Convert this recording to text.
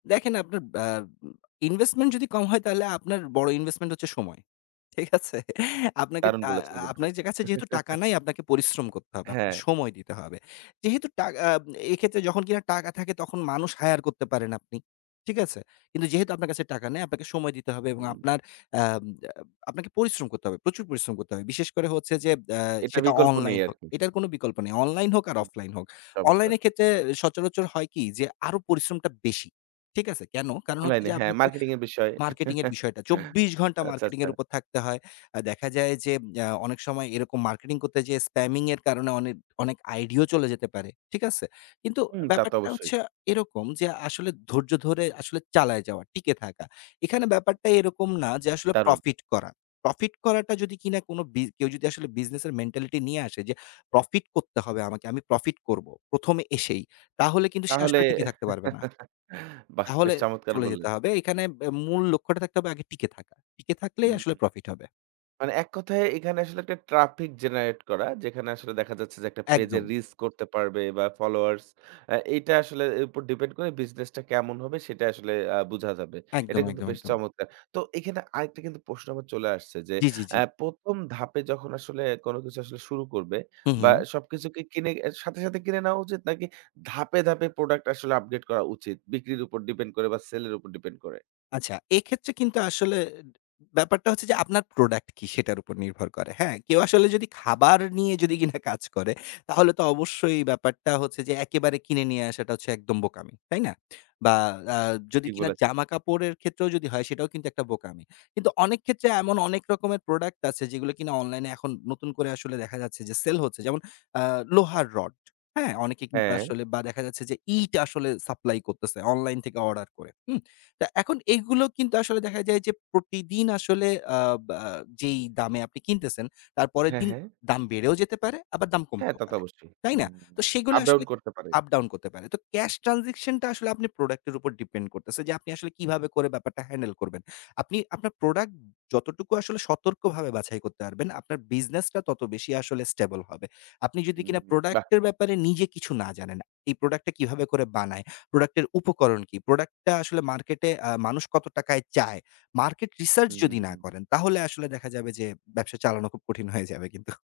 দেখেন আপনার আ ইনভেস্টমেন্ট যদি কম হয় তাহলে আপনার বড় ইনভেস্টমেন্ট হচ্ছে সময়। ঠিক আছে? আপনাকে দারুণ টা বলেছেন কিন্তু। আপনার কাছে যেহেতু টাকা নেই আপনাকে পরিশ্রম করতে হবে, আপনার হ্যাঁ। সময় দিতে হবে। যেহেতু টা এক্ষেত্রে যখন কিনা টাকা থাকে তখন মানুষ হায়ার করতে পারেন আপনি। ঠিক আছে? কিন্তু যেহেতু আপনার কাছে টাকা নেই আপনাকে সময় দিতে হবে এবং হুম। আপনার আ আপনাকে পরিশ্রম করতে হবে। প্রচুর পরিশ্রম করতে হবে। বিশেষ করে হচ্ছে যে আ এটা সেটা বিকল্প নেই অনলাইন হোক। আরকি। এটার কোন বিকল্প নেই। অনলাইন হোক আর হুম। অফলাইন হোক। অনলাইন চমৎকার। এর ক্ষেত্রে সচরাচর হয় কি যে আরো পরিশ্রমটা বেশি। ঠিক আছে? কেন? কারণ হচ্ছে অনলাইনে। যে হ্যাঁ, মার্কেটিং এর বিষয়। মার্কেটিং এর বিষয়টা। চব্বিশ ঘন্টা আচ্ছা, মার্কেটিং আচ্ছা। এর উপর থাকতে হয়। আ দেখা যায় যে আ অনেক সময় এরকম মার্কেটিং করতে যেয়ে স্প্যামিং এর কারণে অনেক অনেক আইডিইএও চলে যেতে পারে। ঠিক আছে? কিন্তু হুম তা তো ব্যাপারটা অবশ্যই। হচ্ছে এরকম যে আসলে ধৈর্য ধরে আসলে চালায় যাওয়া, টিকে থাকা। এখানে ব্যাপারটা এরকম না যে, আসলে দারুণ। প্রফিট করা। প্রফিট করাটা যদি কিনা কোন বিজ কেউ যদি আসলে বিজনেস এর মেন্টালিটি নিয়ে আসে যে প্রফিট করতে হবে আমাকে। আমি প্রফিট করব। প্রথমে এসেই। তাহলে কিন্তু সে তাহলে। আসলে টিকে থাকতে পারবে না। বাহ! বেশ তাহলে চমৎকার চলে যেতে বললেন। হবে। এখানে মূল লক্ষ্যটা থাকতে হবে আগে টিকে থাকা। টিকে থাকলেই আসলে হুম। প্রফিট হবে। মানে এক কথায় এখানে আসলে একটা ট্রাফিক জেনারেট করা। যেখানে আসলে দেখা যাচ্ছে যে, একটা পেইজে একদম। রিচ করতে পারবে বা ফলোয়ার্স এইটা আসলে এর উপর ডিপেন্ড করে বিজনেস টা কেমন হবে সেটা আসলে আ বুঝা যাবে। এটা একদম, কিন্তু একদম, বেশ একদম। চমৎকার। তো এখানে আরেকটা কিন্তু প্রশ্ন আমার চলে আসছে যে, জ্বী জ্বী আ জ্বী। প্রথম আ ধাপে যখন আসলে কোন কিছু আসলে শুরু করবে হুম, বা হুম। সবকিছুকে কিনে সাথে সাথে কিনে নেওয়া উচিত? নাকি ধাপে ধাপে প্রোডাক্ট আসলে আপডেট করা উচিত? বিক্রির উপর ডিপেন্ড করে বা সেল এর উপর ডিপেন্ড করে? আচ্ছা, এক্ষেত্রে কিন্তু আসলে ব্যাপারটা হচ্ছে যে আপনার প্রোডাক্ট কি সেটার উপর নির্ভর করে। হ্যাঁ? কেউ আসলে যদি খাবার নিয়ে কিনা কাজ করে, তাহলে তো অবশ্যই ব্যাপারটা হচ্ছে যে একেবারে কিনে নিয়ে আসাটা হচ্ছে একদম বোকামি। তাই না? বা আ যদি ঠিক কিনা বলেছেন। জামাকাপড়ের ক্ষেত্রেও যদি হয় সেটাও কিন্তু একটা বোকামি। কিন্তু অনেক ক্ষেত্রে এমন অনেক রকমের প্রোডাক্ট আছে যেগুলো কিনা অনলাইনে এখন নতুন করে আসলে দেখা যাচ্ছে যেমন আ লোহার রড, হ্যাঁ? অনেকে কিন্তু হ্যাঁ। আসলে বা দেখা যাচ্ছে যে ইট আসলে সাপ্লাই করতেছে অনলাইন থেকে অর্ডার করে, হুম? তো এখন এগুলো কিন্তু আসলে দেখা যায় যে প্রতিদিন আসলে আ বা যেই দামে আপনি কিনতেছেন, তার পরের হ্যাঁ, দিন হ্যাঁ। দাম বেড়েও যেতে পারে, আবার দাম হ্যাঁ, কমতেও তা তো পারে। অবশ্যই। তাই না? তো সেগুলো আপ ডাউন আসলে করতে পারেন। আপ ডাউন করতে পারে। তো ক্যাশ ট্রান্সেকশন টা আসলে আপনি প্রোডাক্ট এর উপর ডিপেন্ড করতেছে। যে আপনি আসলে কিভাবে করে ব্যাপারটা হ্যান্ডেল করবেন। আপনি আপনার প্রোডাক্ট যতটুকু আসলে সতর্কভাবে বাছাই করতে পারবেন, আপনার বিজনেসটা তত বেশি আসলে স্টেবল হবে। আপনি যদি হুম, কিনা বাহ! প্রোডাক্ট এর ব্যাপারে নিজে কিছু না জানেন। এই প্রোডাক্ট টা কিভাবে করে বানায়, প্রোডাক্টের উপকরণ কী? প্রোডাক্ট টা আসলে মার্কেটে আ মানুষ কত টাকায় চায়? মার্কেট রিসার্চ হু, যদি না হু। করেন, তাহলে আসলে দেখা যাবে যে ব্যবসা চালানো খুব কঠিন হয়ে যাবে কিন্তু।